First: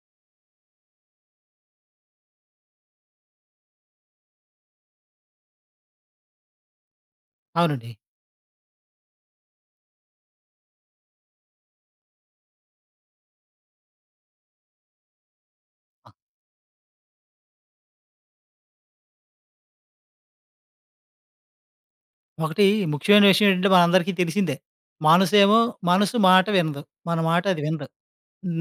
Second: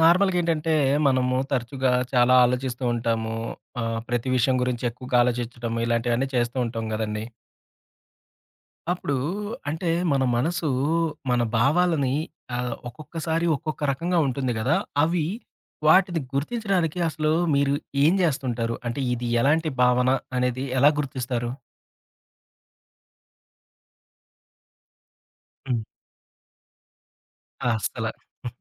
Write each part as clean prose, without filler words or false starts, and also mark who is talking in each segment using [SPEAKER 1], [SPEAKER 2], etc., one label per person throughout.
[SPEAKER 1] నార్మల్‌గా ఏంటంటే, మనము తరచుగా చాలా ఆలోచిస్తూ ఉంటాము. ప్రతి విషయం గురించి ఎక్కువగా ఆలోచించడం ఇలాంటివన్నీ చేస్తూ ఉంటాం గదండీ!
[SPEAKER 2] అవునండి.
[SPEAKER 1] అప్పుడు అంటే మన మనసు మన భావాలని ఒక్కొక్కసారి ఒక్కొక్క రకంగా ఉంటుంది గదా! అవి
[SPEAKER 2] ఆ!
[SPEAKER 1] వాటిని గుర్తించడానికి అసలు మీరు ఏం జేస్తుంటారు? అంటే ఇది ఎలాంటి భావన అనేది ఎలా గుర్తిస్తారు?
[SPEAKER 2] ఒకటి ముఖ్యమైన విషయం ఏంటంటే మనందరికీ తెలిసిందే. మనసేమో
[SPEAKER 1] హ్మ్.
[SPEAKER 2] మనసు మాట వినదు. మన మాట అది వినదు.
[SPEAKER 1] అస్సల.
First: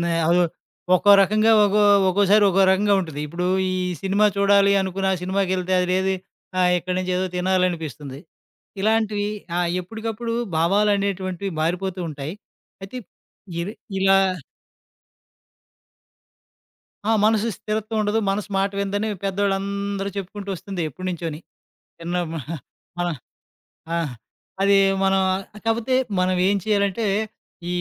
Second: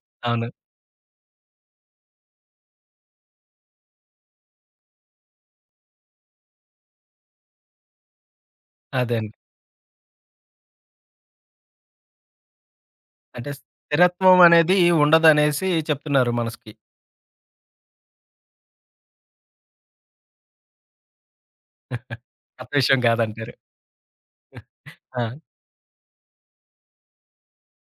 [SPEAKER 2] నే అదో
[SPEAKER 1] అవును.
[SPEAKER 2] ఒక్కో రకంగా ఒక్కో ఒక్కోసారి ఒక్కో రకంగా ఉంటది. ఇప్పుడు ఈ సినిమా చూడాలి అనుకుని, ఆ సినిమాకెళ్తే అది లేదు. ఇక్కడి నుంచి ఏదో తినాలనిపిస్తుంది.
[SPEAKER 1] అదే
[SPEAKER 2] ఇలాంటివి
[SPEAKER 1] అండి.
[SPEAKER 2] ఆ! ఎప్పటికప్పుడు భావాలనేటువంటివి మారిపోతూ ఉంటాయి. అయితే
[SPEAKER 1] అంటే
[SPEAKER 2] ఇది ఇలా
[SPEAKER 1] స్థిరత్వం అనేది ఉండదనేసి చెప్తున్నారు మనసుకి.
[SPEAKER 2] ఆ! మనసు స్థిరత్వం ఉండదు. మనసు మాట వినదని పెద్దోళ్ళందరూ చెప్పుకుంటూ వస్తుంది ఎప్పటినుంచోని. చిన్న
[SPEAKER 1] కొత్త విషయం
[SPEAKER 2] మన
[SPEAKER 1] గాదంటారు.
[SPEAKER 2] ఆ! అది మనం
[SPEAKER 1] ఆ!
[SPEAKER 2] కాపోతే మనం ఏం చేయాలంటే, ఈ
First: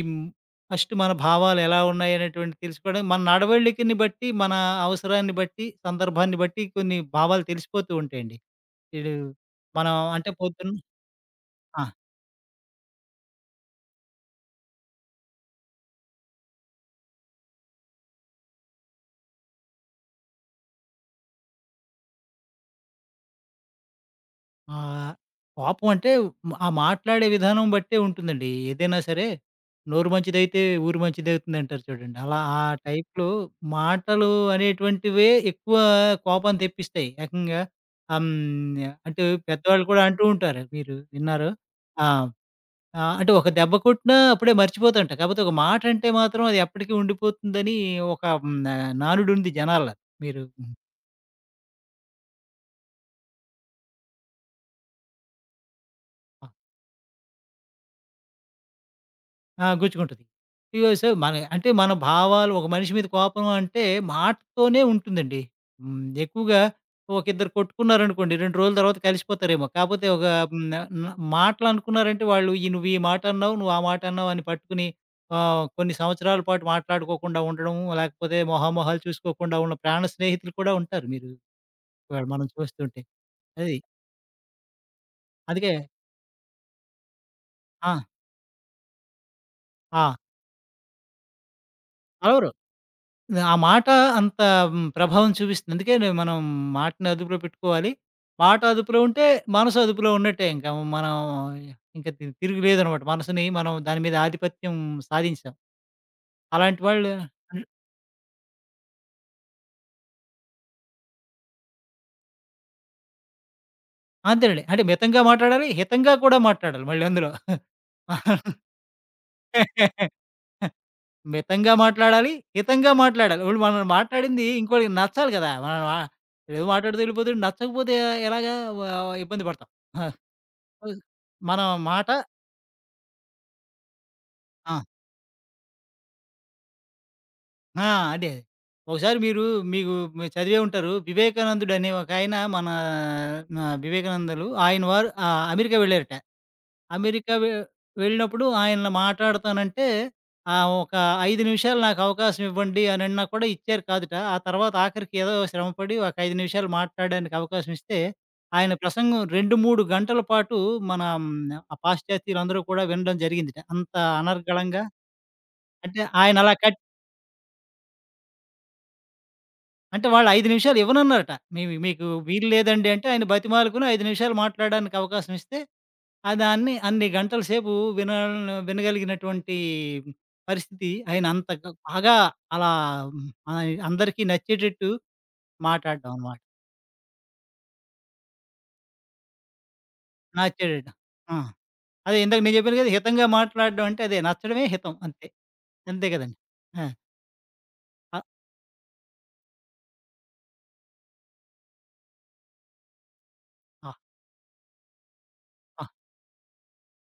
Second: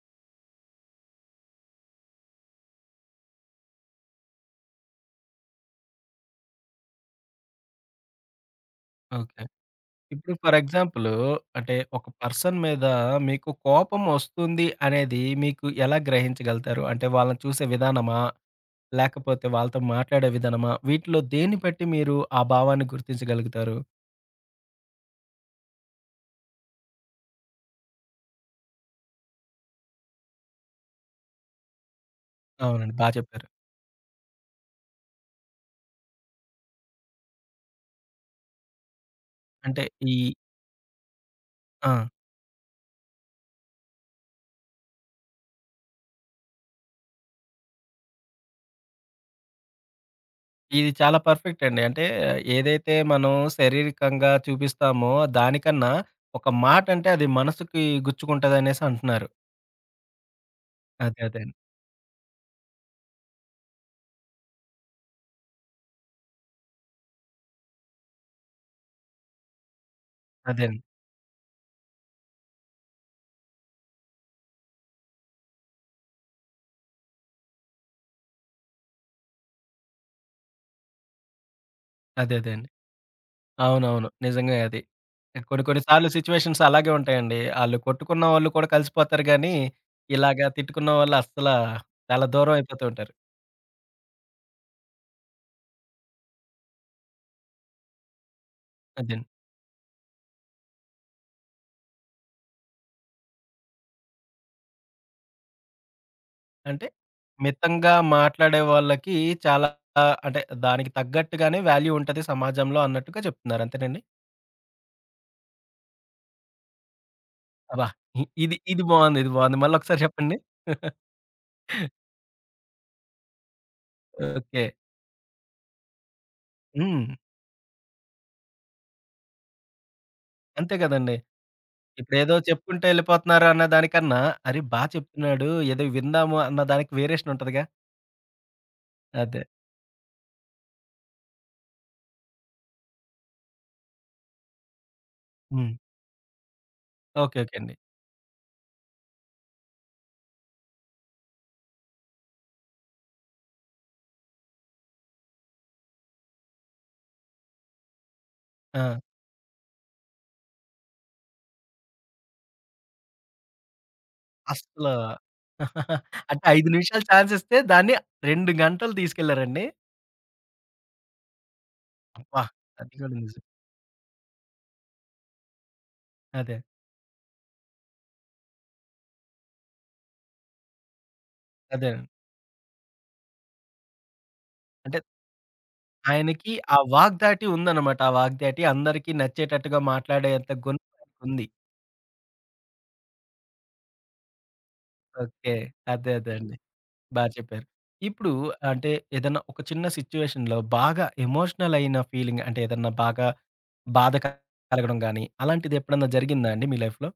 [SPEAKER 2] ఫస్ట్ మన భావాలు ఎలా ఉన్నాయి అనేటువంటిది తెలుసుకోవడం, మన నడవడికని బట్టి, మన అవసరాన్ని బట్టి, సందర్భాన్ని బట్టి కొన్ని భావాలు తెలిసిపోతూ ఉంటాయండి. ఈడు
[SPEAKER 1] ఓకే.
[SPEAKER 2] మనం అంటే
[SPEAKER 1] ఇప్పుడు ఫర్
[SPEAKER 2] పొద్దున్న
[SPEAKER 1] ఎగ్జాంపులు అంటే
[SPEAKER 2] ఆ!
[SPEAKER 1] ఒక పర్సన్ మీద మీకు కోపం వస్తుంది అనేది మీకు ఎలా గ్రహించగలుగుతారు? అంటే వాళ్ళని చూసే విధానమా? లేకపోతే వాళ్ళతో మాట్లాడే విధానమా? వీటిలో దేన్ని బట్టి మీరు ఆ భావాన్ని గుర్తించగలుగుతారు?
[SPEAKER 2] ఆహ్, కోపం అంటే ఆ మాట్లాడే విధానం బట్టే ఉంటుందండి. ఏదైనా సరే నోరు మంచిదైతే ఊరు మంచిదవుతుందంటారు చూడండి. అలా ఆ
[SPEAKER 1] అవునండి. బా
[SPEAKER 2] టైప్‌లో
[SPEAKER 1] చెప్పారు.
[SPEAKER 2] మాటలు అనేటువంటివే ఎక్కువ కోపాన్ని తెప్పిస్తాయి. ఏకంగా ఆహ్, హ్మ్. అంటే
[SPEAKER 1] అంటే
[SPEAKER 2] పెద్దవాళ్ళు కూడా
[SPEAKER 1] ఈ
[SPEAKER 2] అంటూ ఉంటారు. మీరు విన్నారు.
[SPEAKER 1] ఆ!
[SPEAKER 2] ఆ! ఆ! అంటే ఒక దెబ్బ కొట్టినా అప్పుడే మర్చిపోతాంట. కాకపోతే ఒక మాట అంటే మాత్రం అది ఎప్పటికీ ఉండిపోతుందని ఒక హ్మ్. నానుడుంది జనాల్లో. మీరు హ్మ్.
[SPEAKER 1] ఇది చాలా పర్ఫెక్ట్ అండి. అంటే ఏదైతే మనం శారీరకంగా చూపిస్తామో దానికన్నా ఒక మాట అంటే అది మనసుకి గుచ్చుకుంటదనేసి అంటున్నారు.
[SPEAKER 2] ఆ! గుచ్చుకుంటది. ఇగో సో,
[SPEAKER 1] అదే
[SPEAKER 2] మన
[SPEAKER 1] అదే అండి.
[SPEAKER 2] అంటే మన భావాలు ఒక మనిషి మీద కోపం అంటే మాటతోనే ఉంటుందండి. ఎక్కువగా ఒకిద్దరు కొట్టుకున్నారనుకోండి 2 రోజుల తర్వాత కలిసిపోతారేమో. కాపోతే ఒక
[SPEAKER 1] అదే
[SPEAKER 2] హ్మ్, న
[SPEAKER 1] అండి.
[SPEAKER 2] మాటలు అనుకున్నారంటే వాళ్ళు ఈ నువ్వు ఈ మాట అన్నావు, నువ్వు ఆ మాట అన్నావు అని పట్టుకుని కొన్ని సంవత్సరాల పాటు మాట్లాడుకోకుండా ఉండడం, లేకపోతే మొహామొహాలు చూసుకోకుండా ఉన్న ప్రాణ స్నేహితులు కూడా ఉంటారు. ఇవాళ
[SPEAKER 1] అదే
[SPEAKER 2] మనం
[SPEAKER 1] అదే అండి.
[SPEAKER 2] చూస్తుంటే. అది
[SPEAKER 1] అవునవును. నిజంగే అది. కొన్ని
[SPEAKER 2] అందుకే
[SPEAKER 1] కొన్ని సార్లు సిట్యుయేషన్స్ అలాగే ఉంటాయండి. ఆళ్ళు
[SPEAKER 2] ఆ!
[SPEAKER 1] కొట్టుకున్న వాళ్ళు కూడా కలిసిపోతారు గానీ,
[SPEAKER 2] ఆ!
[SPEAKER 1] ఇలాగా తిట్టుకున్న వాళ్ళు అస్సల చాలా
[SPEAKER 2] కలవరు.
[SPEAKER 1] దూరం అయిపోతూ ఉంటారు.
[SPEAKER 2] ఆ మాట అంత ప్రభావం చూపిస్తుంది. అందుకే మనం మాటని అదుపులో పెట్టుకోవాలి. మాట అదుపులో ఉంటే,
[SPEAKER 1] అదండి.
[SPEAKER 2] మనసు అదుపులో ఉన్నట్టే ఇంక. మనం ఇంక తిరుగులేదనమాట. మనసుని మనం దాని మీద ఆధిపత్యం సాధించాం. అలాంటి
[SPEAKER 1] అంటే
[SPEAKER 2] వాళ్ళు హ్మ్.
[SPEAKER 1] మితంగా మాట్లాడే వాళ్ళకి చాలా అంటే దానికి తగ్గట్టుగానే వాల్యూ ఉంటది సమాజంలో అన్నట్టుగా చెప్తున్నారు. అంతేనండి?
[SPEAKER 2] అంతేనండి. అంటే మితంగా మాట్లాడాలి, హితంగా కూడా మాట్లాడాలి మళ్ళీ అందులో.
[SPEAKER 1] అబ్బా! ఇ ఇది ఇది బావుంది. ఇది బావుంది. మళ్ళొకసారి చెప్పండి.
[SPEAKER 2] మితంగా మాట్లాడాలి, హితంగా మాట్లాడాలి. ఇప్పుడు మనం మాట్లాడింది
[SPEAKER 1] ఓకే.
[SPEAKER 2] ఇంకోళ్ళకి నచ్చాలి కదా! మనం ఏదో మాట్లాడుతూ
[SPEAKER 1] హ్మ్.
[SPEAKER 2] వెళ్ళిపోతుంటే నచ్చకపోతే ఎలాగా వ ఇబ్బంది పడతాం. హ్మ్.
[SPEAKER 1] అంతే గదండీ.
[SPEAKER 2] మన మాట
[SPEAKER 1] ఇప్పుడేదో చెప్పుకుంటూ ఎళ్ళిపోతున్నారు అన్న దానికన్నా, అరే! బా
[SPEAKER 2] ఆ!
[SPEAKER 1] చెప్తున్నాడు. ఏదో విందాము అన్న దానికి వేరియేషన్ ఉంటదిగా.
[SPEAKER 2] ఆ! అదే. ఒకసారి
[SPEAKER 1] అదే.
[SPEAKER 2] మీరు మీకు మీరు చదివే ఉంటారు. వివేకానందుడు అనే ఒక ఆయన మన వివేకానందలు ఆయన వారు
[SPEAKER 1] హ్మ్.
[SPEAKER 2] అమెరికా వెళ్లారట. America
[SPEAKER 1] okay. ఓకే అండి.
[SPEAKER 2] వెళ్ళినప్పుడు ఆయన మాట్లాడతానంటే ఒక 5 నిమిషాలు నాకు అవకాశం ఇవ్వండి అని అన్నా కూడా ఇచ్చారు కాదట. ఆ తర్వాత ఆఖరికి ఏదో శ్రమపడి ఒక 5 నిమిషాలు మాట్లాడడానికి అవకాశం ఇస్తే ఆయన
[SPEAKER 1] ఆ!
[SPEAKER 2] ప్రసంగం 2, 3 గంటల పాటు మన మ్, ఆ పాశ్చాత్యులందరూ కూడా వినడం జరిగిందట. అంత అనర్గళంగా
[SPEAKER 1] అస్సల
[SPEAKER 2] అంటే ఆయన
[SPEAKER 1] అంటే
[SPEAKER 2] అలా క
[SPEAKER 1] 5 నిమిషాలు ఛాన్స్ ఇస్తే దాన్ని 2 గంటలు తీసుకెళ్లారండి.
[SPEAKER 2] అంటే వాళ్ళు 5 నిమిషాలు ఇవ్వనన్నారట. "మేము మీకు
[SPEAKER 1] అబ్బా!
[SPEAKER 2] వీలు లేదండి"
[SPEAKER 1] అది
[SPEAKER 2] అంటే
[SPEAKER 1] కూడా
[SPEAKER 2] ఆయన
[SPEAKER 1] నిజం.
[SPEAKER 2] బతిమాలుకుని 5 నిమిషాలు మాట్లాడడానికి అవకాశం ఇస్తే, ఆ
[SPEAKER 1] అదే.
[SPEAKER 2] దాన్ని అన్ని గంటల సేపు వినాల్ వినగలిగినటువంటి పరిస్థితి ఆయన అంత గ
[SPEAKER 1] అదేనండి.
[SPEAKER 2] బాగా అలా అందరికీ నచ్చేటట్టు
[SPEAKER 1] అంటే
[SPEAKER 2] మాటాడడం అనమాట.
[SPEAKER 1] ఆయనకి ఆ వాగ్ధాటి ఉందన్నమాట. ఆ వాగ్ధాటి అందరికీ నచ్చేటట్టుగా మాట్లాడేంత గుణం
[SPEAKER 2] నచ్చేటట్టు. ఆ!
[SPEAKER 1] ఆయనకుంది.
[SPEAKER 2] అదే ఇందాక నేను చెప్పాను కదా! హితంగా మాట్లాడడం అంటే అదే నచ్చడమే హితం అంతే.
[SPEAKER 1] ఓకే.
[SPEAKER 2] అంతే
[SPEAKER 1] అదే. అదే
[SPEAKER 2] కదండీ!
[SPEAKER 1] అండి.
[SPEAKER 2] ఆ!
[SPEAKER 1] బా చెప్పారు.
[SPEAKER 2] అ
[SPEAKER 1] ఇప్పుడు అంటే ఏదన్నా ఒక చిన్న సిట్యుయేషన్‌లో బాగా ఎమోషనల్ అయిన ఫీలింగ్ అంటే ఏదన్నా బాగా
[SPEAKER 2] ఆ!
[SPEAKER 1] బాధ కలగడం గాని అలాంటిది
[SPEAKER 2] ఆ!
[SPEAKER 1] ఎప్పుడన్నా జరిగిందా అండి మీ లైఫ్‌లో?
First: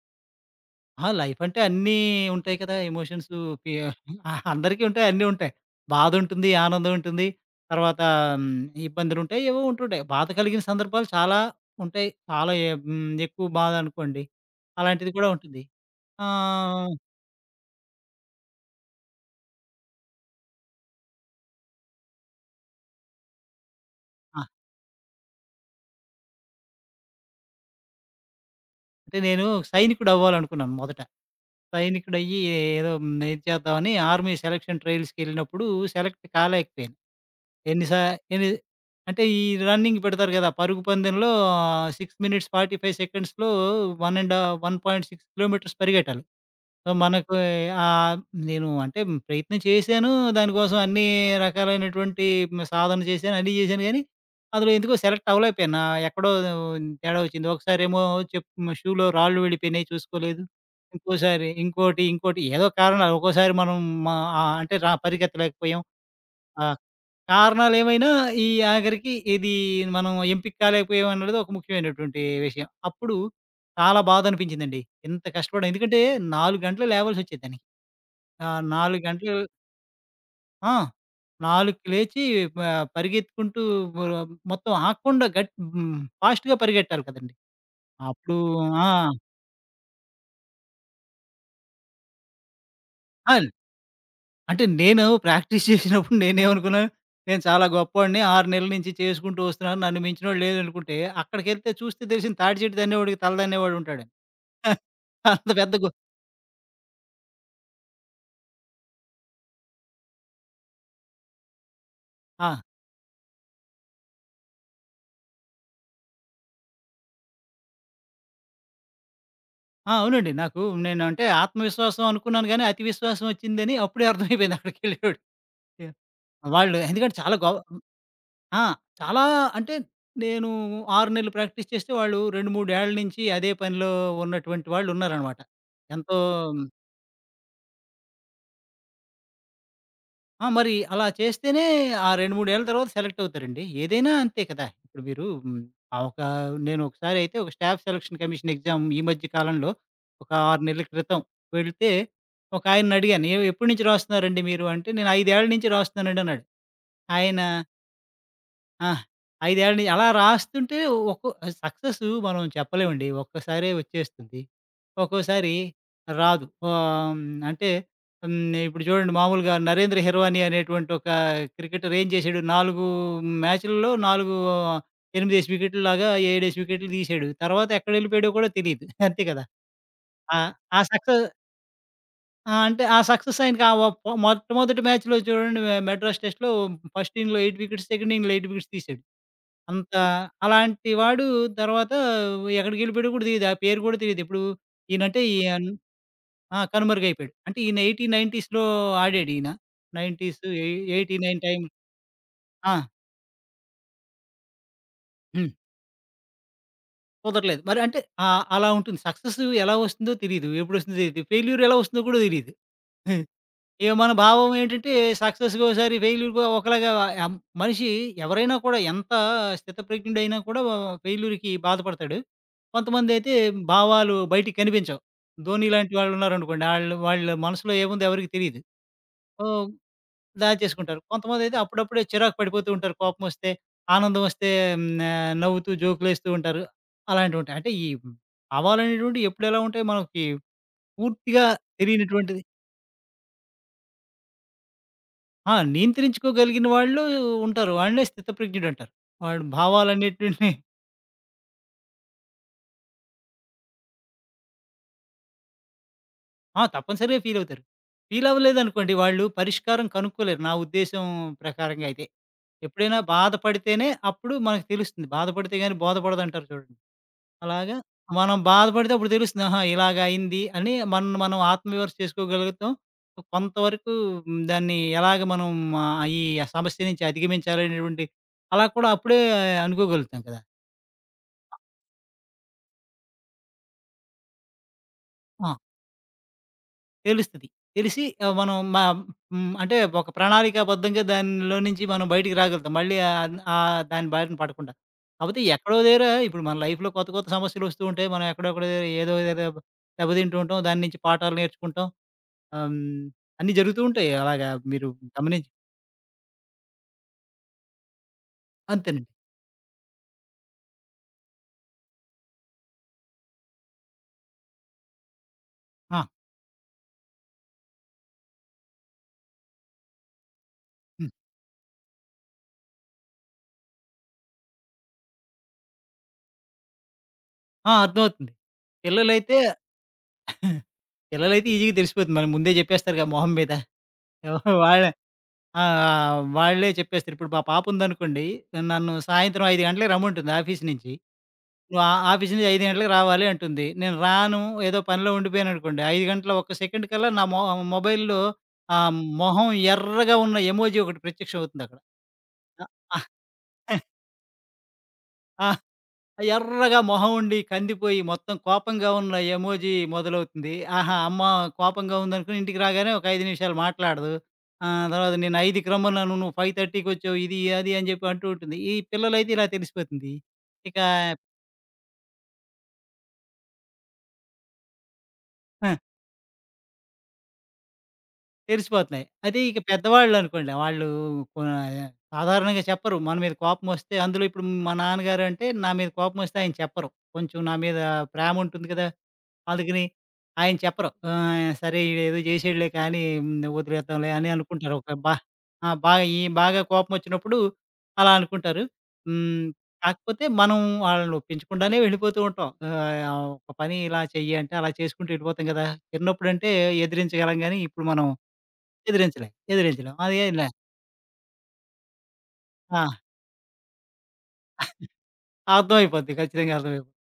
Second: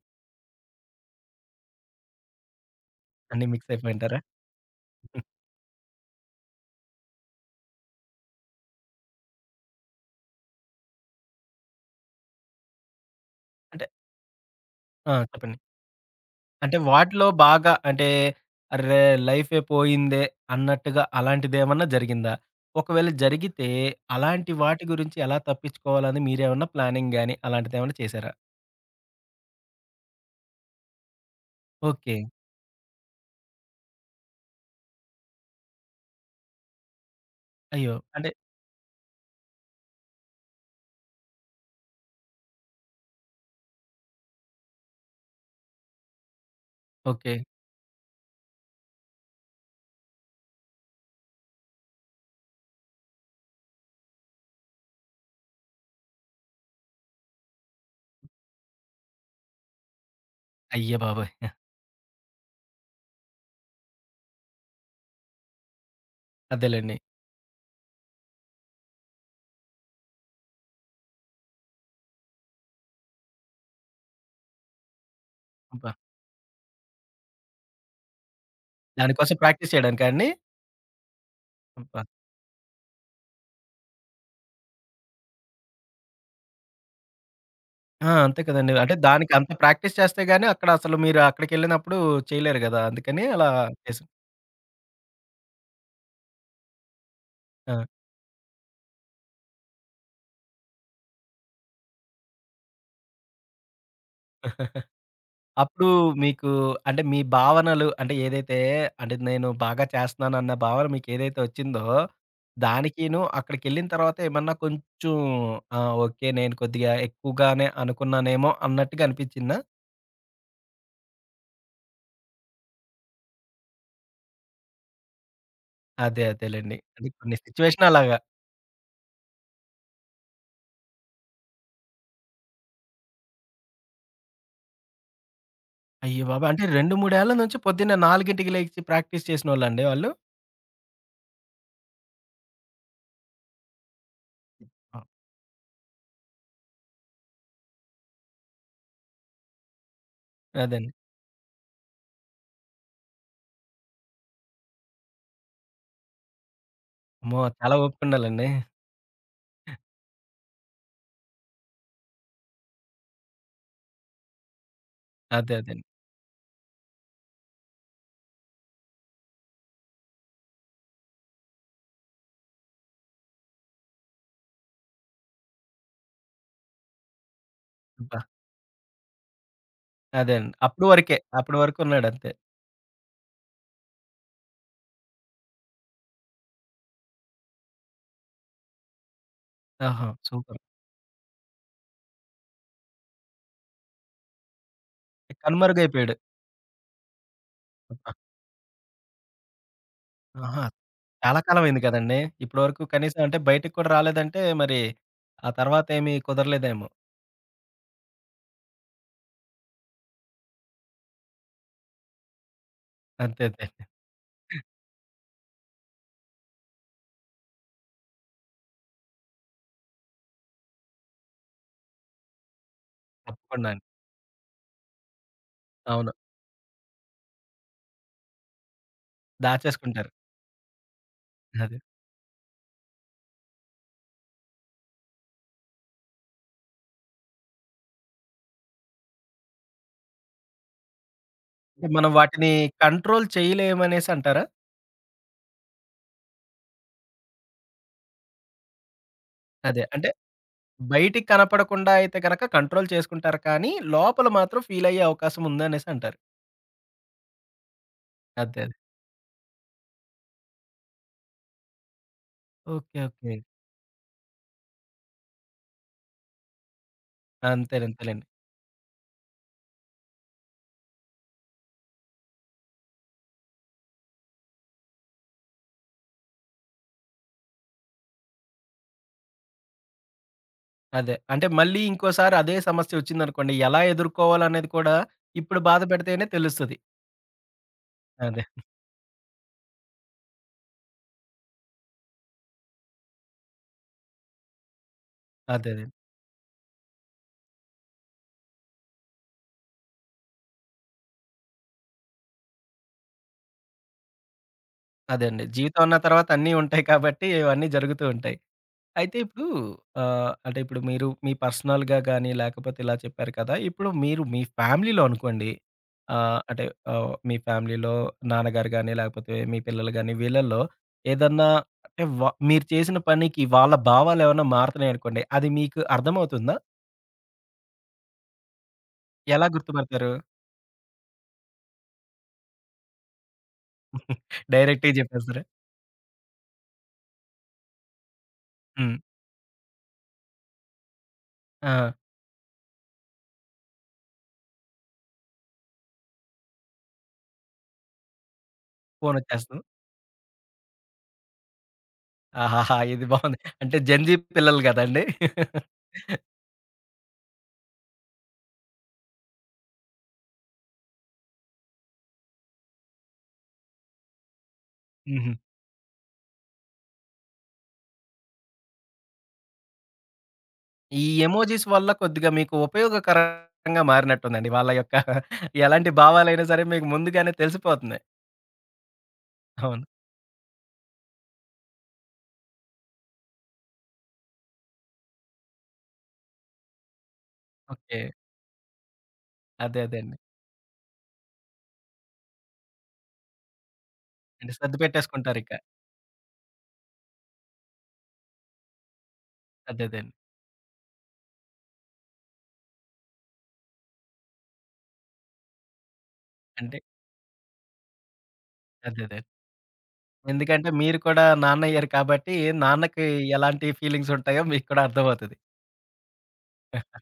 [SPEAKER 2] ఆ! లైఫ్ అంటే అన్నీ ఉంటాయి కదా! ఎమోషన్స్
[SPEAKER 1] అన్నీ మిక్స్
[SPEAKER 2] ఫీ
[SPEAKER 1] అయిపోయింటారా?
[SPEAKER 2] అందరికీ ఉంటాయి. అన్నీ ఉంటాయి. బాధుంటుంది, ఆనందం ఉంటుంది. తర్వాత హ్మ్, ఇబ్బందులుంటాయి. ఏవో ఉంటుంటాయి. బాధ కలిగిన సందర్భాలు చాలా ఉంటాయి. చాలా ఎక్కువ బాధ
[SPEAKER 1] అంటే
[SPEAKER 2] అనుకోండి.
[SPEAKER 1] ఆ!
[SPEAKER 2] అలాంటిది కూడా
[SPEAKER 1] చెప్పండి.
[SPEAKER 2] ఉంటుంది.
[SPEAKER 1] అంటే
[SPEAKER 2] ఆహ్,
[SPEAKER 1] వాటిలో బాగా అంటే అర్రే! లైఫే పోయిందే అన్నట్టుగా అలాంటిదేమన్నా జరిగిందా? ఒకవేళ జరిగితే
[SPEAKER 2] ఆ!
[SPEAKER 1] అలాంటి వాటి గురించి ఎలా తప్పించుకోవాలని మీరేమన్నా ప్లానింగ్ గాని అలాంటిదేమన్నా చేసారా?
[SPEAKER 2] అంటే నేను సైనికుడవ్వాలనుకున్నాను మొదట.
[SPEAKER 1] ఓకే.
[SPEAKER 2] సైనికుడయ్యి ఏదో ఇది చేద్దామని ఆర్మీ సెలక్షన్ ట్రయల్స్‌కెళ్ళినప్పుడు సెలెక్ట్ కాలేకపోయాను. ఎన్ని
[SPEAKER 1] అయ్యో!
[SPEAKER 2] సా
[SPEAKER 1] అంటే
[SPEAKER 2] ఎన్ని అంటే ఈ రన్నింగ్ పెడతారు కదా! పరుగు పందెంలో 6 మినిట్స్ 45 సెకండ్స్‌లో 1 అండ్ 1.6 కిలోమీటర్స్ పరిగెట్టాలి. So,
[SPEAKER 1] okay.
[SPEAKER 2] మనకు ఆహ్, నేను అంటే ప్రయత్నం చేశాను. దానికోసం అన్ని రకాలైనటువంటి సాధన చేశాను. అన్నీ చేశాను గానీ, అందులో ఎందుకో సెలెక్ట్ అవ్వలేకపోయాను. ఎక్కడో తేడా వచ్చింది. ఒకసారేమో చెప్ షూలో రాళ్ళు వెళ్ళిపోయినాయి చూసుకోలేదు.
[SPEAKER 1] అయ్య బాబోయ్!
[SPEAKER 2] ఇంకోసారి ఇంకోటి, ఏదో కారణాలు ఒక్కోసారి మనం మా ఆహ్, అంటే రా పరిగెత్తలేకపోయాం. ఆ!
[SPEAKER 1] అదేలెండి.
[SPEAKER 2] కారణాలేమైనా ఈ ఆఖరికి ఇది మనం ఎంపిక కాలేకపోయాం అన్నది ఒక ముఖ్యమైనటువంటి విషయం. అప్పుడు చాలా బాధనిపించిందండి. ఇంత కష్టపడ్డాం.
[SPEAKER 1] అబ్బా!
[SPEAKER 2] ఎందుకంటే 4 గంటలు లేవాల్సొచ్చేది దానికి. 4 గంటలు
[SPEAKER 1] దానికోసం ప్రాక్టీస్ చేయడానికా అండి?
[SPEAKER 2] ఆ! 4కి
[SPEAKER 1] అబ్బా!
[SPEAKER 2] లేచి ప పరిగెత్తుకుంటూ మొత్తం ఆగకుండా గట్ హ్మ్. ఫాస్ట్‌గా పరిగెట్టాలి కదండీ!
[SPEAKER 1] ఆ!
[SPEAKER 2] అప్పుడు
[SPEAKER 1] అంతే కదండీ.
[SPEAKER 2] ఆ!
[SPEAKER 1] అంటే దానికి అంత ప్రాక్టీస్ చేస్తే గాని అక్కడ అసలు మీరు అక్కడికెళ్ళినప్పుడు చేయలేరు గదా! అందుకని
[SPEAKER 2] ఆ!
[SPEAKER 1] అలా చేసారు.
[SPEAKER 2] అంటే నేను ప్రాక్టీస్ చేసినప్పుడు నేనేమనుకున్నాను, నేను చాలా గొప్పోడిని. 6 నెలల నుంచి చేసుకుంటూ వస్తున్నాను. నన్ను మించినోడు లేడనుకుంటే, అక్కడికెళ్తే చూస్తే తెలిసింది తాటి చెట్టు తన్నేవాడికి తల తన్నేవాడు ఉంటాడని.
[SPEAKER 1] ఆ!
[SPEAKER 2] అంత పెద్ద
[SPEAKER 1] అప్పుడు
[SPEAKER 2] గొ
[SPEAKER 1] మీకు అంటే మీ భావనలు అంటే ఏదైతే అంటే నేను బాగా చేస్తున్నానన్న భావన మీకేదైతే వచ్చిందో,
[SPEAKER 2] ఆ!
[SPEAKER 1] దానికిను అక్కడికెళ్ళిన తర్వాత ఏమన్నా కొంచెం ఆ! ఓకే. నేను కొద్దిగా ఎక్కువగానే అనుకున్నానేమో అన్నట్టుగా అనిపించిందా?
[SPEAKER 2] ఆ! అవునండి. నాకు నేనంటే ఆత్మవిశ్వాసం అనుకున్నాను గానీ, అతి విశ్వాసం వచ్చిందని అప్పుడే అర్థమైపోయింది అక్కడికెళ్ళేవాడికి.
[SPEAKER 1] అదేలెండి.
[SPEAKER 2] వాళ్ళు
[SPEAKER 1] అంటే
[SPEAKER 2] ఎందుకంటే
[SPEAKER 1] కొన్ని
[SPEAKER 2] చాలా గొ
[SPEAKER 1] సిట్యుయేషన్ అలాగా.
[SPEAKER 2] ఆ! చాలా అంటే నేను 6 నెలలు ప్రాక్టీస్ చేస్తే, వాళ్ళు 2, 3 ఏళ్ల నుంచి అదే పనిలో ఉన్నటువంటి వాళ్ళున్నారనమాట. ఎంతో
[SPEAKER 1] అయ్య బాబోయ్! అంటే 2, 3 ఏళ్ల నుంచి పొద్దున్నే 4కి లేగిసి ప్రాక్టీస్ చేసినోళ్ళండి వాళ్ళు?
[SPEAKER 2] ఆ! మరి అలా చేస్తేనే ఆ 2, 3 ఏళ్ల తర్వాత సెలెక్ట్ అవుతారండి. ఏదైనా అంతే కదా!
[SPEAKER 1] ఆ!
[SPEAKER 2] ఇప్పుడు మీరు హ్మ్, ఆ ఒక నేను ఒకసారయితే ఒక స్టాఫ్ సెలక్షన్ కమిషన్ ఎగ్జామ్ ఈ మధ్య కాలంలో ఒక 6 నెలల
[SPEAKER 1] అదండి.
[SPEAKER 2] క్రితం వెళితే ఒకాయన్నడిగాను. "ఏ ఎప్పటి నుంచి రాస్తున్నారండి మీరు?" అంటే, "నేను 5 ఏళ్ల నుంచి రాస్తున్నానండి" అన్నాడు. ఆయన
[SPEAKER 1] అమ్మో! చాలా ఓపికుండాలండి.
[SPEAKER 2] ఆ! 5 ఏళ్ల అలా రాస్తుంటే ఒక్కో సక్సెస్ మనం చెప్పలేమండి. ఒక్కసారే వచ్చేస్తుంది. ఒక్కోసారి
[SPEAKER 1] అదే అదేండి.
[SPEAKER 2] రాదు. ఆహ్, హ్మ్, అంటే హ్మ్, ఇప్పుడు చూడండి మామూలుగా 'నరేంద్ర హిర్వాణి' అనేటువంటి ఒక క్రికెటర్ ఏం చేశాడు 4 మ్యాచ్‌లలో 4 8 వికెట్ల లాగా 7 వికెట్లు తీశాడు. తర్వాత
[SPEAKER 1] అబ్బా!
[SPEAKER 2] ఎక్కడెళ్ళిపోయాడో కూడా తెలీదు. అంతే కదా!
[SPEAKER 1] అదే
[SPEAKER 2] ఆ!
[SPEAKER 1] అండి.
[SPEAKER 2] ఆ
[SPEAKER 1] అప్పుడు వరకే.
[SPEAKER 2] సక్సెస్
[SPEAKER 1] అప్పటి వరకు ఉన్నాడంతే.
[SPEAKER 2] ఆ! అంటే ఆ సక్సెస్ ఆయనకి ఆ ఒ మొట్టమొదటి మ్యాచ్‌లో చూడండి మెడ్రాస్ టెస్ట్‌లో ఫస్ట్ ఇన్నింగ్స్‌లో 8 వికెట్స్, సెకండ్ ఇన్నింగ్స్‌లో 8 వికెట్స్ తీశాడు. అంత
[SPEAKER 1] ఆహా! సూపర్.
[SPEAKER 2] అలాంటి వాడు తర్వాత ఎక్కడికెళ్ళిపోయాడో కూడా తెలీదు. ఆ పేరు కూడా తెలీదు. ఇప్పుడు ఈయనంటే ఈయన్
[SPEAKER 1] కనుమరుగైపోయాడు.
[SPEAKER 2] ఆ! కనుమరుగైపోయాడు. అంటే ఈయన 80, 90స్‌లో ఆడాడు ఈయన. 90స్
[SPEAKER 1] ఆహా!
[SPEAKER 2] ఎయి 89
[SPEAKER 1] చాలా
[SPEAKER 2] టైం
[SPEAKER 1] కాలమైంది కదండీ!
[SPEAKER 2] ఆ!
[SPEAKER 1] ఇప్పటివరకు కనీసం అంటే బయటికి కూడా రాలేదంటే మరి ఆ
[SPEAKER 2] హ్మ్.
[SPEAKER 1] తర్వాత ఏమి కుదరలేదేమో.
[SPEAKER 2] కుదరలేదు. మరి అంటే అలా ఉంటుంది. సక్సెస్ ఎలా వస్తుందో తెలీదు. ఎప్పుడొస్తుందో తెలీదు. ఫెయిల్యూర్ ఎలా వస్తుందో కూడా తెలీదు.
[SPEAKER 1] అంతే అంతే.
[SPEAKER 2] ఇగ మన భావం ఏంటంటే సక్సెస్‌గా ఓసారి, ఫెయిల్యూర్‌గా ఒకలాగా ఆహ్, మనిషి ఎవరైనా కూడా ఎంత స్థితప్రజ్ఞుడైనా కూడా ఫెయిల్యూర్‌కి బాధపడతాడు. కొంతమందైతే
[SPEAKER 1] తప్పకుండా అండి.
[SPEAKER 2] భావాలు బయటికి కనిపించవు. ధోని లాంటి
[SPEAKER 1] అవును.
[SPEAKER 2] వాళ్ళున్నారనుకోండి, ఆళ్ళు వాళ్ళ మనసులో ఏముందో ఎవరికీ తెలీదు. సో,
[SPEAKER 1] దాచేసుకుంటారు.
[SPEAKER 2] దాచేసుకుంటారు. కొంతమందైతే
[SPEAKER 1] అదే.
[SPEAKER 2] అప్పుడప్పుడే చిరాకు పడిపోతూ ఉంటారు. కోపమొస్తే, ఆనందమొస్తే నవ్వుతూ జోకులేస్తూ ఉంటారు. అలాంటివుంటాయి. అంటే ఈ భావాలనేటువంటివి ఎప్పుడెలా ఉంటాయో మనకి పూర్తిగా
[SPEAKER 1] అంటే మనం
[SPEAKER 2] తెలియనటువంటిది.
[SPEAKER 1] వాటిని కంట్రోల్ చేయలేమనేసి అంటారా?
[SPEAKER 2] ఆ! నియంత్రించుకోగలిగిన వాళ్ళు ఉంటారు. వాళ్ళనే స్థితప్రజ్ఞుడు అంటారు. వాడు
[SPEAKER 1] అదే. అంటే
[SPEAKER 2] భావాలనేటువంటివి
[SPEAKER 1] బయటికి కనపడకుండా అయితే గనక కంట్రోల్ చేసుకుంటారు కానీ, లోపల మాత్రం ఫీలయ్యే అవకాశం ఉందనేసి అంటారు.
[SPEAKER 2] ఆ! తప్పనిసరిగా ఫీలవుతారు.
[SPEAKER 1] అదే.
[SPEAKER 2] ఫీలవ్వలేదనుకోండి వాళ్ళు పరిష్కారం కనుక్కోలేరు నా ఉద్దేశం ప్రకారంగా అయితే. ఎప్పుడైనా
[SPEAKER 1] ఓకే. ఓకే.
[SPEAKER 2] బాధపడితేనే అప్పుడు మనకు తెలుస్తుంది. బాధపడితే గాని బోధపడదంటారు చూడండి. అలాగా
[SPEAKER 1] అంతేలే అంతేలేండి.
[SPEAKER 2] మనం బాధపడితే అప్పుడు తెలుస్తుంది. ఆహా! ఇలాగ అయింది అని మనల్ని మనం ఆత్మవిమర్శ చేసుకోగలుగుతాం. కొంతవరకు దాన్ని ఎలాగ మనం ఈ సమస్య నుంచి అధిగమించాలనేటువంటి అలా కూడా అప్పుడే అనుకోగలుగుతాం కదా!
[SPEAKER 1] అదే. అంటే మళ్ళీ ఇంకోసారి అదే సమస్య వచ్చిందనుకోండి ఎలా ఎదుర్కోవాలనేది కూడా
[SPEAKER 2] ఆ!
[SPEAKER 1] ఇప్పుడు బాధ పెడితేనే తెలుస్తది.
[SPEAKER 2] తెలుస్తది. తెలిసి
[SPEAKER 1] అదే.
[SPEAKER 2] మనం మ హ్మ్. అంటే ఒక ప్రణాళికాబద్ధంగా దానిలో నుంచి మనం బయటికి రాగలుగుతాం. మళ్ళీ ఆహ్, ఆహ్, దాని బారిన పడకుండా. కాపోతే
[SPEAKER 1] అదే.
[SPEAKER 2] ఎక్కడో దగ్గర ఇప్పుడు మన లైఫ్‌లో కొత్త కొత్త సమస్యలు వస్తూ ఉంటాయి. మనం ఎక్కడెక్కడో ఏదో ఏదో దెబ్బతింటూ ఉంటాం. దాని నుంచి పాఠాలు నేర్చుకుంటాం. ఆహ్, హ్మ్. అన్నీ జరుగుతూ ఉంటాయి. అలాగా మీరు
[SPEAKER 1] అదే అండి.
[SPEAKER 2] గమనించి
[SPEAKER 1] జీవితం అన్న తర్వాత అన్నీ ఉంటాయి కాబట్టి, ఇవన్నీ జరుగుతూ ఉంటాయి.
[SPEAKER 2] అంతేనండి.
[SPEAKER 1] అయితే ఇప్పుడు అంటే ఇప్పుడు మీరు మీ పర్సనల్‌గా గాని, లేకపోతే ఇలా చెప్పారు కదా! ఇప్పుడు మీరు మీ ఫ్యామిలీలో అనుకోండి
[SPEAKER 2] ఆ!
[SPEAKER 1] అంటే మీ ఫ్యామిలీలో నాన్నగారు గాని, లేకపోతే మీ పిల్లలు గాని వీళ్ళల్లో
[SPEAKER 2] హ్మ్.
[SPEAKER 1] ఏదన్నా అంటే మీరు చేసిన పనికి వాళ్ళ భావాలేమన్నా మారుతున్నాయనుకోండి, అది మీకు అర్థమవుతుందా?
[SPEAKER 2] ఆ! అర్థమవుతుంది. పిల్లలైతే
[SPEAKER 1] ఎలా గుర్తుపడతారు?
[SPEAKER 2] పిల్లలైతే ఈజీగా తెలిసిపోతుంది. మనం ముందే చెప్పేస్తారుగా మొహం మీద. వాళ్ళ
[SPEAKER 1] డైరెక్ట్‌గా చెప్పేస్తారా?
[SPEAKER 2] ఆ! వాళ్ళే చెప్పేస్తారు. ఇప్పుడు మా పాప ఉందనుకోండి, నన్ను
[SPEAKER 1] హ్మ్.
[SPEAKER 2] సాయంత్రం 5 గంటలకి రమ్మంటుంది ఆఫీస్ నుంచి.
[SPEAKER 1] ఆ!
[SPEAKER 2] నువ్వు ఆ ఆఫీస్ నుంచి 5 గంటలకి రావాలి అంటుంది. నేను రాను, ఏదో పనిలో ఉండిపోయాననుకోండి, 5 గంటల ఒక్క సెకండ్ కల్లా నా మొబైల్‌లో ఆ మొహం
[SPEAKER 1] ఫోనొచ్చేస్తుంది.
[SPEAKER 2] ఎర్రగా ఉన్న ఎమోజీ ఒకటి ప్రత్యక్షం అవుతుందక్కడ.
[SPEAKER 1] ఆహాహా!
[SPEAKER 2] ఆ!
[SPEAKER 1] ఇది బావుంది. అంటే జెన్‌జీ పిల్లలు గదండీ!
[SPEAKER 2] ఆ! ఎర్రగా మొహం ఉండి కందిపోయి మొత్తం కోపంగా ఉన్న ఎమోజీ మొదలవుతుంది. ఆహా! అమ్మ కోపంగా ఉందనుకుని ఇంటికి రాగానే ఒక 5 నిమిషాలు మాట్లాడదు. తర్వాత
[SPEAKER 1] హుహు.
[SPEAKER 2] నేను 5కి రమ్మన్నాను నువ్వు 5:30కి వచ్చావు. ఇది, అది అని చెప్పి అంటూ ఉంటుంది. ఈ పిల్లలైతే ఇలా తెలిసిపోతుంది. ఇక
[SPEAKER 1] ఈ ఎమోజిస్ వల్ల కొద్దిగా మీకు ఉపయోగకరంగా మారినట్టుందండి. వాళ్ళ యొక్క
[SPEAKER 2] ఆ!
[SPEAKER 1] ఎలాంటి భావాలైనా సరే మీకు ముందుగానే తెలిసిపోతున్నాయి.
[SPEAKER 2] తెలిసిపోతున్నాయి. అదే ఇక
[SPEAKER 1] అవును.
[SPEAKER 2] పెద్దవాళ్ళనుకోండి వాళ్ళు కొ సాధారణంగా చెప్పరు. మన మీద కోపమొస్తే అందులో ఇప్పుడు మా నాన్నగారంటే నా మీద కోపమొస్తే ఆయన చెప్పరు. కొంచెం నా మీద
[SPEAKER 1] ఓకే.
[SPEAKER 2] ప్రేమ ఉంటుంది కదా!
[SPEAKER 1] అదే
[SPEAKER 2] అందుకని
[SPEAKER 1] అదే అండి.
[SPEAKER 2] ఆయన చెప్పరు. సరే ఈడేదో చేసాడులే కానీ వదిలేద్దాంలే అని
[SPEAKER 1] అంటే
[SPEAKER 2] అనుకుంటారు.
[SPEAKER 1] సర్ది
[SPEAKER 2] ఒక బా
[SPEAKER 1] పెట్టేసుకుంటారిక.
[SPEAKER 2] ఆ! బాగా బాగా కోపమొచ్చినప్పుడు అలా అనుకుంటారు. హ్మ్.
[SPEAKER 1] అదే అదే అండి.
[SPEAKER 2] కాకపోతే మనం వాళ్ళని ఒప్పించకుండానే వెళ్ళిపోతూ ఉంటాం. ఒక పని ఇలా చెయ్యి అంటే అలా చేసుకుంటూ వెళ్ళిపోతాం కదా! చిన్నప్పుడంటే
[SPEAKER 1] అంటే
[SPEAKER 2] ఎదిరించగలం గానీ ఇప్పుడు మనం
[SPEAKER 1] అదే అదే.
[SPEAKER 2] ఎదిరించలేం. ఎదిరించలేం. అది ఇలా
[SPEAKER 1] ఎందుకంటే మీరు కూడా నాన్న అయ్యారు కాబట్టి
[SPEAKER 2] ఆ!
[SPEAKER 1] నాన్నకి ఎలాంటి ఫీలింగ్స్ ఉంటాయో మీకు కూడా అర్థమవుతది.
[SPEAKER 2] అర్థమైపోద్ది. ఖచ్చితంగా అర్థమైపోద్ది.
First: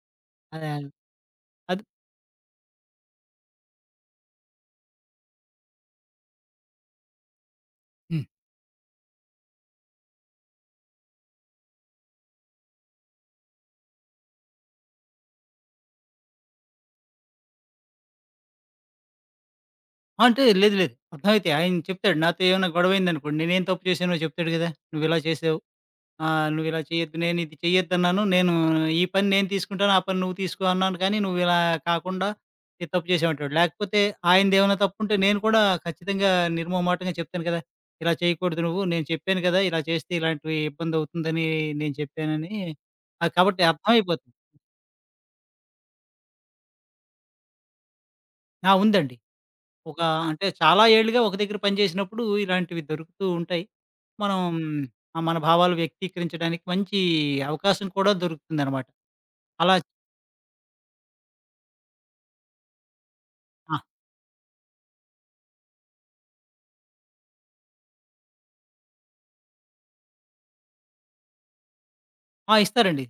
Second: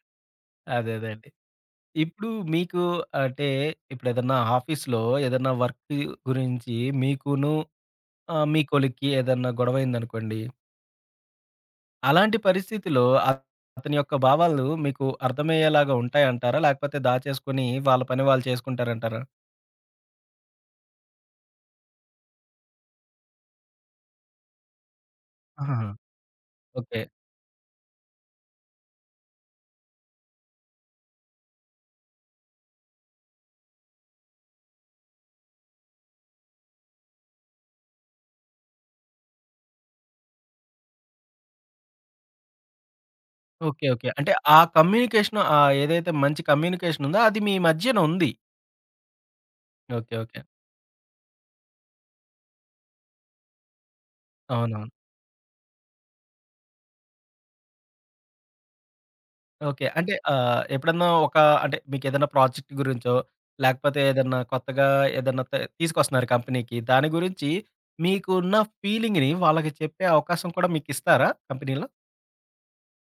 [SPEAKER 2] అదే
[SPEAKER 1] అదే అదే అండి.
[SPEAKER 2] అది
[SPEAKER 1] ఇప్పుడు మీకు అంటే ఇప్పుడేదన్నా ఆఫీస్‌లో ఏదన్నా వర్క్ గురించి మీకును
[SPEAKER 2] హ్మ్.
[SPEAKER 1] మీ కొలీగ్‌కి ఏదన్నా గొడవయిందనుకోండి అలాంటి పరిస్థితిలో అతని యొక్క భావాలు మీకు అర్థమయ్యేలాగా ఉంటాయంటారా? లేకపోతే దాచేసుకొని వాళ్ళ పని వాళ్ళు చేసుకుంటారంటారా?
[SPEAKER 2] అంటే లేదు లేదు. అర్థమైతే ఆయన చెప్తాడు. నాతో ఏమైనా గొడవయిందనుకోండి నేనేం తప్పు చేశానో చెప్తాడు గదా! నువ్విలా చేసావు.
[SPEAKER 1] ఆహాహా!
[SPEAKER 2] ఆ! "నువ్విలా
[SPEAKER 1] ఓకే.
[SPEAKER 2] చేయొద్దు. నేనిది చెయ్యొద్దన్నాను. ఈ పని నేను తీసుకుంటాను. ఆ పని నువ్వు తీసుకో అన్నాను కానీ, నువ్విలా కాకుండా ఇది తప్పు చేశావంటాడు." లేకపోతే ఆయనదేమైనా తప్పుంటే నేను కూడా ఖచ్చితంగా నిర్మోహమాటంగా చెప్తాను కదా! "ఇలా చేయకూడదు నువ్వు. నేను చెప్పాను కదా! ఇలా చేస్తే ఇలాంటివి ఇబ్బందవుతుందని నేను చెప్పానని." కాబట్టి
[SPEAKER 1] ఓకే. ఓకే.
[SPEAKER 2] అర్థమైపోతుంది.
[SPEAKER 1] అంటే ఆ కమ్యూనికేషన్ ఏదైతే మంచి కమ్యూనికేషన్ ఉందో అది మీ మధ్యన ఉంది.
[SPEAKER 2] ఆ! ఉందండి. ఒక
[SPEAKER 1] ఓకే. ఓకే.
[SPEAKER 2] అంటే చాలా ఏళ్లుగా ఒక దగ్గర పనిచేసినప్పుడు ఇలాంటివి దొరుకుతూ ఉంటాయి. మనం
[SPEAKER 1] అవునవును.
[SPEAKER 2] మన భావాలు వ్యక్తీకరించడానికి మంచి అవకాశం కూడా దొరుకుతుందనమాట. అలా
[SPEAKER 1] ఓకే. అంటే ఎప్పుడన్నా ఒక అంటే మీకేదైనా ప్రాజెక్ట్ గురించో,
[SPEAKER 2] ఆ!
[SPEAKER 1] లేకపోతే ఏదన్నా కొత్తగా ఏదన్నా తీసుకొస్తున్నారు కంపెనీకి. దాని గురించి మీకున్న ఫీలింగ్‌ని వాళ్ళకి చెప్పే అవకాశం కూడా మీకిస్తారా కంపెనీలో?
[SPEAKER 2] ఆ! ఇస్తారండి.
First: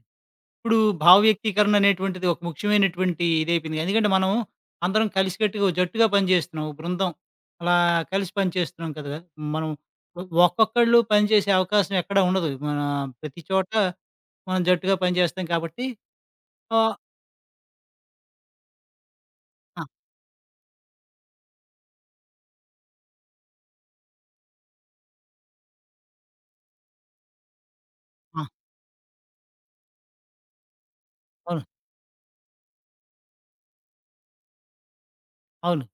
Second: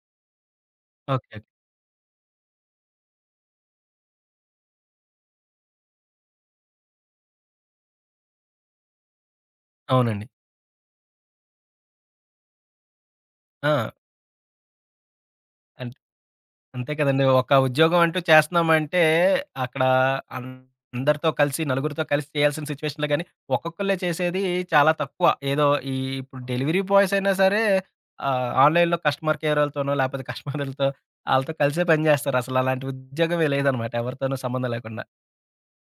[SPEAKER 2] ఇప్పుడు
[SPEAKER 1] ఓకే.
[SPEAKER 2] భావ
[SPEAKER 1] ఓకే.
[SPEAKER 2] వ్యక్తీకరణ అనేటువంటిది ఒక ముఖ్యమైనటువంటి ఇదైపోయింది. ఎందుకంటే మనం అందరం కలిసికట్టుగా ఓ జట్టుగా పనిచేస్తున్నాం. ఓ బృందం అలా కలిసి పనిచేస్తున్నాం కదా! మనం
[SPEAKER 1] అవునండి.
[SPEAKER 2] ఒక్కొక్కళ్ళు పనిచేసే అవకాశం ఎక్కడ ఉండదు. మన ప్రతి చోట
[SPEAKER 1] ఆ!
[SPEAKER 2] మనం జట్టుగా పనిచేస్తాం కాబట్టి
[SPEAKER 1] అంతే
[SPEAKER 2] ఆహ్,
[SPEAKER 1] కదండీ. ఒక ఉద్యోగం అంటూ చేస్తున్నామంటే, అక్కడ
[SPEAKER 2] ఆ!
[SPEAKER 1] అన్ అందరితో కలిసి, నలుగురితో కలిసి చేయాల్సిన సిట్యుయేషన్‌లో గాని, ఒక్కొక్కళ్ళే చేసేది చాలా తక్కువ. ఏదో ఈ ఇప్పుడు డెలివరీ బాయ్స్ అయినా సరే,
[SPEAKER 2] ఆ!
[SPEAKER 1] ఆన్‌లైన్‌లో కస్టమర్ కేరోళ్ళతోనో, లేపోతే కస్టమర్లతో ఆళ్ళతో
[SPEAKER 2] అవును.
[SPEAKER 1] కలిసే పని జేస్తారు. అసలు అలాంటి ఉద్యోగమే లేదనమాట. ఎవరితోనూ సంబంధం లేకుండా.
[SPEAKER 2] అవును.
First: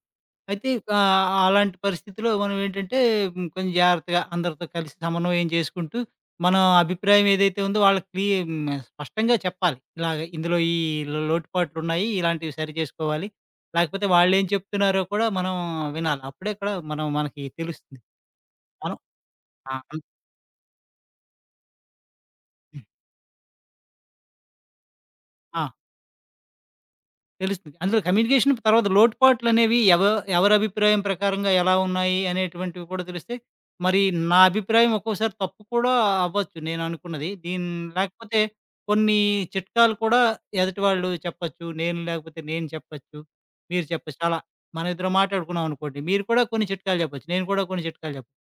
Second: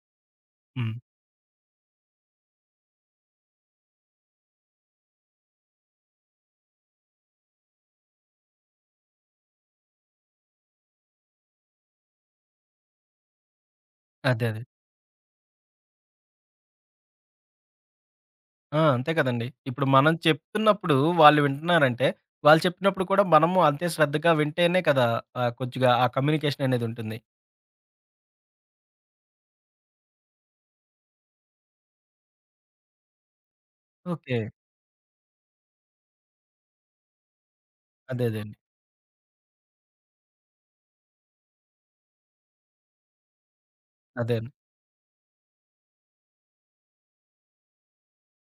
[SPEAKER 2] అయితే
[SPEAKER 1] హ్మ్.
[SPEAKER 2] అలాంటి పరిస్థితిలో మనం ఏంటంటే కొంచెం జాగ్రత్తగా అందరితో కలిసి సమన్వయం చేసుకుంటూ, మన అభిప్రాయం ఏదైతే ఉందో వాళ్ళకి స్పష్టంగా చెప్పాలి. ఇలాగ ఇందులో ఈ లో లోటుపాట్లున్నాయి. ఇలాంటివి సరిచేసుకోవాలి. లేకపోతే వాళ్ళేం
[SPEAKER 1] అదే.
[SPEAKER 2] చెప్తున్నారో కూడా మనం వినాలి. అప్పుడే ఇక్కడ మనం మనకి తెలుస్తుంది.
[SPEAKER 1] ఆ!
[SPEAKER 2] మనం
[SPEAKER 1] అంతే కదండీ.
[SPEAKER 2] ఆ!
[SPEAKER 1] ఇప్పుడు
[SPEAKER 2] అన్
[SPEAKER 1] మనం చెప్తున్నప్పుడు వాళ్ళు వింటున్నారంటే, వాళ్ళు
[SPEAKER 2] హ్మ్.
[SPEAKER 1] చెప్పినప్పుడు కూడా మనము అంతే శ్రద్ధగా వింటేనే కదా!
[SPEAKER 2] ఆ!
[SPEAKER 1] కొద్దిగా ఆ కమ్యూనికేషన్ అనేదుంటుంది.
[SPEAKER 2] తెలుస్తుంది. అందులో కమ్యూనికేషన్ తర్వాత లోటుపాట్లనేవి ఎవరి అభిప్రాయం ప్రకారంగా ఎలా ఉన్నాయి అనేటువంటివి కూడా తెలుస్తాయి. మరి
[SPEAKER 1] ఓకే.
[SPEAKER 2] నా అభిప్రాయం ఒక్కోసారి తప్పు కూడా అవ్వచ్చు నేననుకున్నది.
[SPEAKER 1] అదే.
[SPEAKER 2] లేకపోతే
[SPEAKER 1] అదే.
[SPEAKER 2] కొన్ని చిట్కాలు కూడా ఎదుటి వాళ్ళు చెప్పొచ్చు. నేను లేకపోతే నేను చెప్పొచ్చు. మీరు చెప్పొచ్చు.
[SPEAKER 1] అదే.
[SPEAKER 2] అలా
[SPEAKER 1] అండి.
[SPEAKER 2] మనం ఇద్దరం మాట్లాడుకున్నాం అనుకోండి. మీరు కూడా కొన్ని చిట్కాలు చెప్పొచ్చు. నేను కూడా కొన్ని చిట్కాలు చెప్పొచ్చు.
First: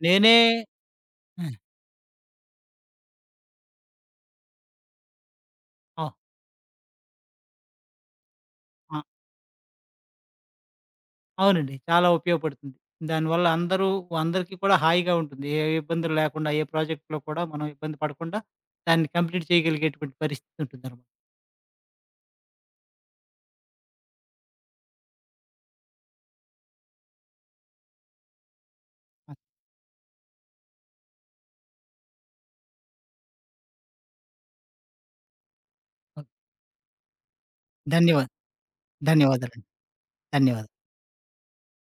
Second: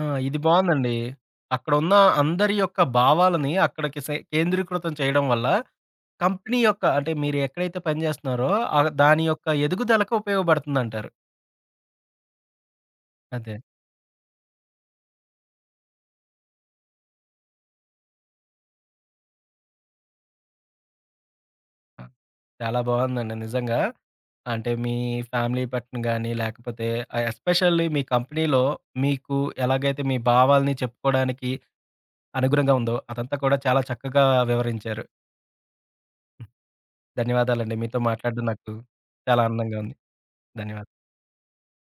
[SPEAKER 1] ఆ!
[SPEAKER 2] నేనే
[SPEAKER 1] ఇది బావుందండి.
[SPEAKER 2] ఆ!
[SPEAKER 1] అక్కడున్న అందరి యొక్క భావాలని అక్కడికి సే కేంద్రీకృతం చేయడం వల్ల
[SPEAKER 2] ఆ!
[SPEAKER 1] కంపెనీ యొక్క అంటే మీరు ఎక్కడైతే పని చేస్తున్నారో
[SPEAKER 2] ఆ!
[SPEAKER 1] దాని యొక్క ఎదుగుదలకు ఉపయోగపడుతుందంటారు.
[SPEAKER 2] అవునండి. చాలా ఉపయోగపడుతుంది. దానివల్ల
[SPEAKER 1] అదే.
[SPEAKER 2] అందరూ అందరికీ కూడా హాయిగా ఉంటుంది. ఏ ఇబ్బందులు లేకుండా, ఏ ప్రాజెక్ట్‌లో కూడా మనం ఇబ్బంది పడకుండా దాన్ని కంప్లీట్ చేయగలిగేటువంటి పరిస్థితి ఉంటుందనమాట.
[SPEAKER 1] ఆ! చాలా బావుందండి నిజంగా. అంటే మీ ఫ్యామిలీ పట్ల గాని లేకపోతే ఎస్పెషల్లీ మీ కంపెనీలో
[SPEAKER 2] ఆ!
[SPEAKER 1] మీకు ఎలాగైతే మీ భావాల్ని చెప్పుకోవడానికి అనుగుణంగా ఉందో అదంతా కూడా చాలా చక్కగా వివరించారు.
[SPEAKER 2] ఓకే.
[SPEAKER 1] ధన్యవాదాలండి. మీతో
[SPEAKER 2] ధన్యవాదాలు.
[SPEAKER 1] మాట్లాడడం నాకు చాలా
[SPEAKER 2] ధన్యవాదాలండి.
[SPEAKER 1] ఆనందంగా ఉంది.
[SPEAKER 2] ధన్యవాదాలు.
[SPEAKER 1] ధన్యవాదాలు.